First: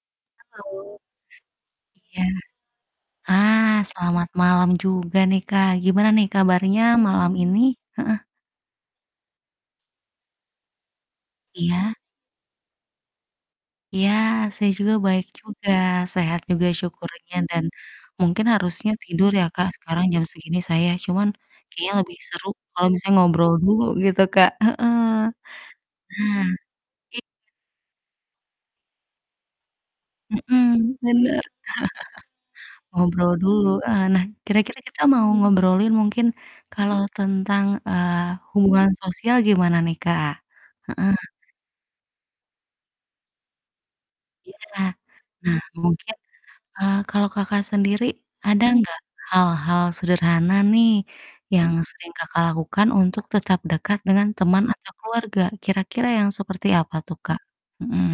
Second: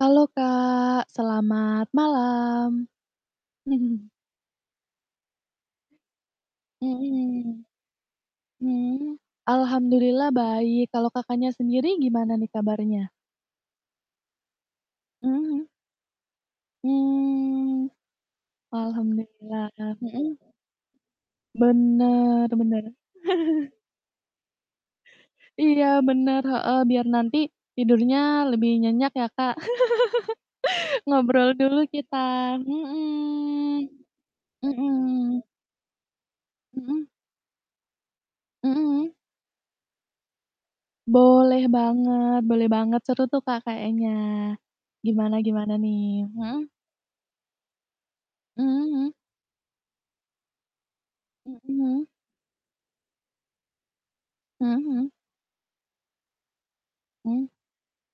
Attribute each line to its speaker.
Speaker 1: Halo
Speaker 2: Halo.
Speaker 1: Kak, selamat
Speaker 2: Iya.
Speaker 1: malam.
Speaker 2: Ah, selamat malam juga nih, Kak, gimana nih, kabarnya, malam ini?
Speaker 1: Mhm.
Speaker 2: Heeh.
Speaker 1: Mhm, alhamdulillah baik, kalau Kakaknya
Speaker 2: Iya.
Speaker 1: sendiri gimana nih, kabarnya?
Speaker 2: Iya, saya juga, baik
Speaker 1: Mhm mhm.
Speaker 2: juga, sehat juga syukurnya, dan
Speaker 1: Mmm.
Speaker 2: mungkin harusnya tidur ya, Kak,
Speaker 1: Alhamdulillah
Speaker 2: sekarang jam
Speaker 1: mhm?
Speaker 2: segini, saya. Cuman, kayaknya lebih
Speaker 1: Bener
Speaker 2: seru kalau
Speaker 1: bener.
Speaker 2: misalnya ngobrol dulu gitu, Kak heeh.
Speaker 1: Iya, bener,
Speaker 2: Ah,
Speaker 1: heeh, biar
Speaker 2: i
Speaker 1: nanti tidurnya lebih nyenyak ya, Kak?
Speaker 2: Mhm, bener.
Speaker 1: Ngobrol dulu kita,
Speaker 2: Ngobrol dulu,
Speaker 1: mhm.
Speaker 2: eee, nah, kira-kira
Speaker 1: Mhm.
Speaker 2: kita mau ngobrolin mungkin kalau
Speaker 1: Mhm.
Speaker 2: tentang, eee,
Speaker 1: Mhm
Speaker 2: hubungan
Speaker 1: mhm.
Speaker 2: sosial gimana nih, Kak? Heeh.
Speaker 1: Boleh banget boleh banget, seru tuh Kak, kayaknya.
Speaker 2: Iya.
Speaker 1: Gimana
Speaker 2: Nah,
Speaker 1: gimana
Speaker 2: mungkin,
Speaker 1: nih? Mhm?
Speaker 2: eee, kalau Kakak sendiri, ada
Speaker 1: Mhm
Speaker 2: enggak
Speaker 1: mhm.
Speaker 2: hal-hal sederhana nih,
Speaker 1: Mhm
Speaker 2: yang
Speaker 1: mhm.
Speaker 2: sering Kakak lakukan untuk tetap dekat dengan teman,
Speaker 1: Mhm
Speaker 2: atau
Speaker 1: mhm.
Speaker 2: keluarga? Kira-kira yang seperti apa tuh, Kak?
Speaker 1: Mmm.
Speaker 2: Mhm.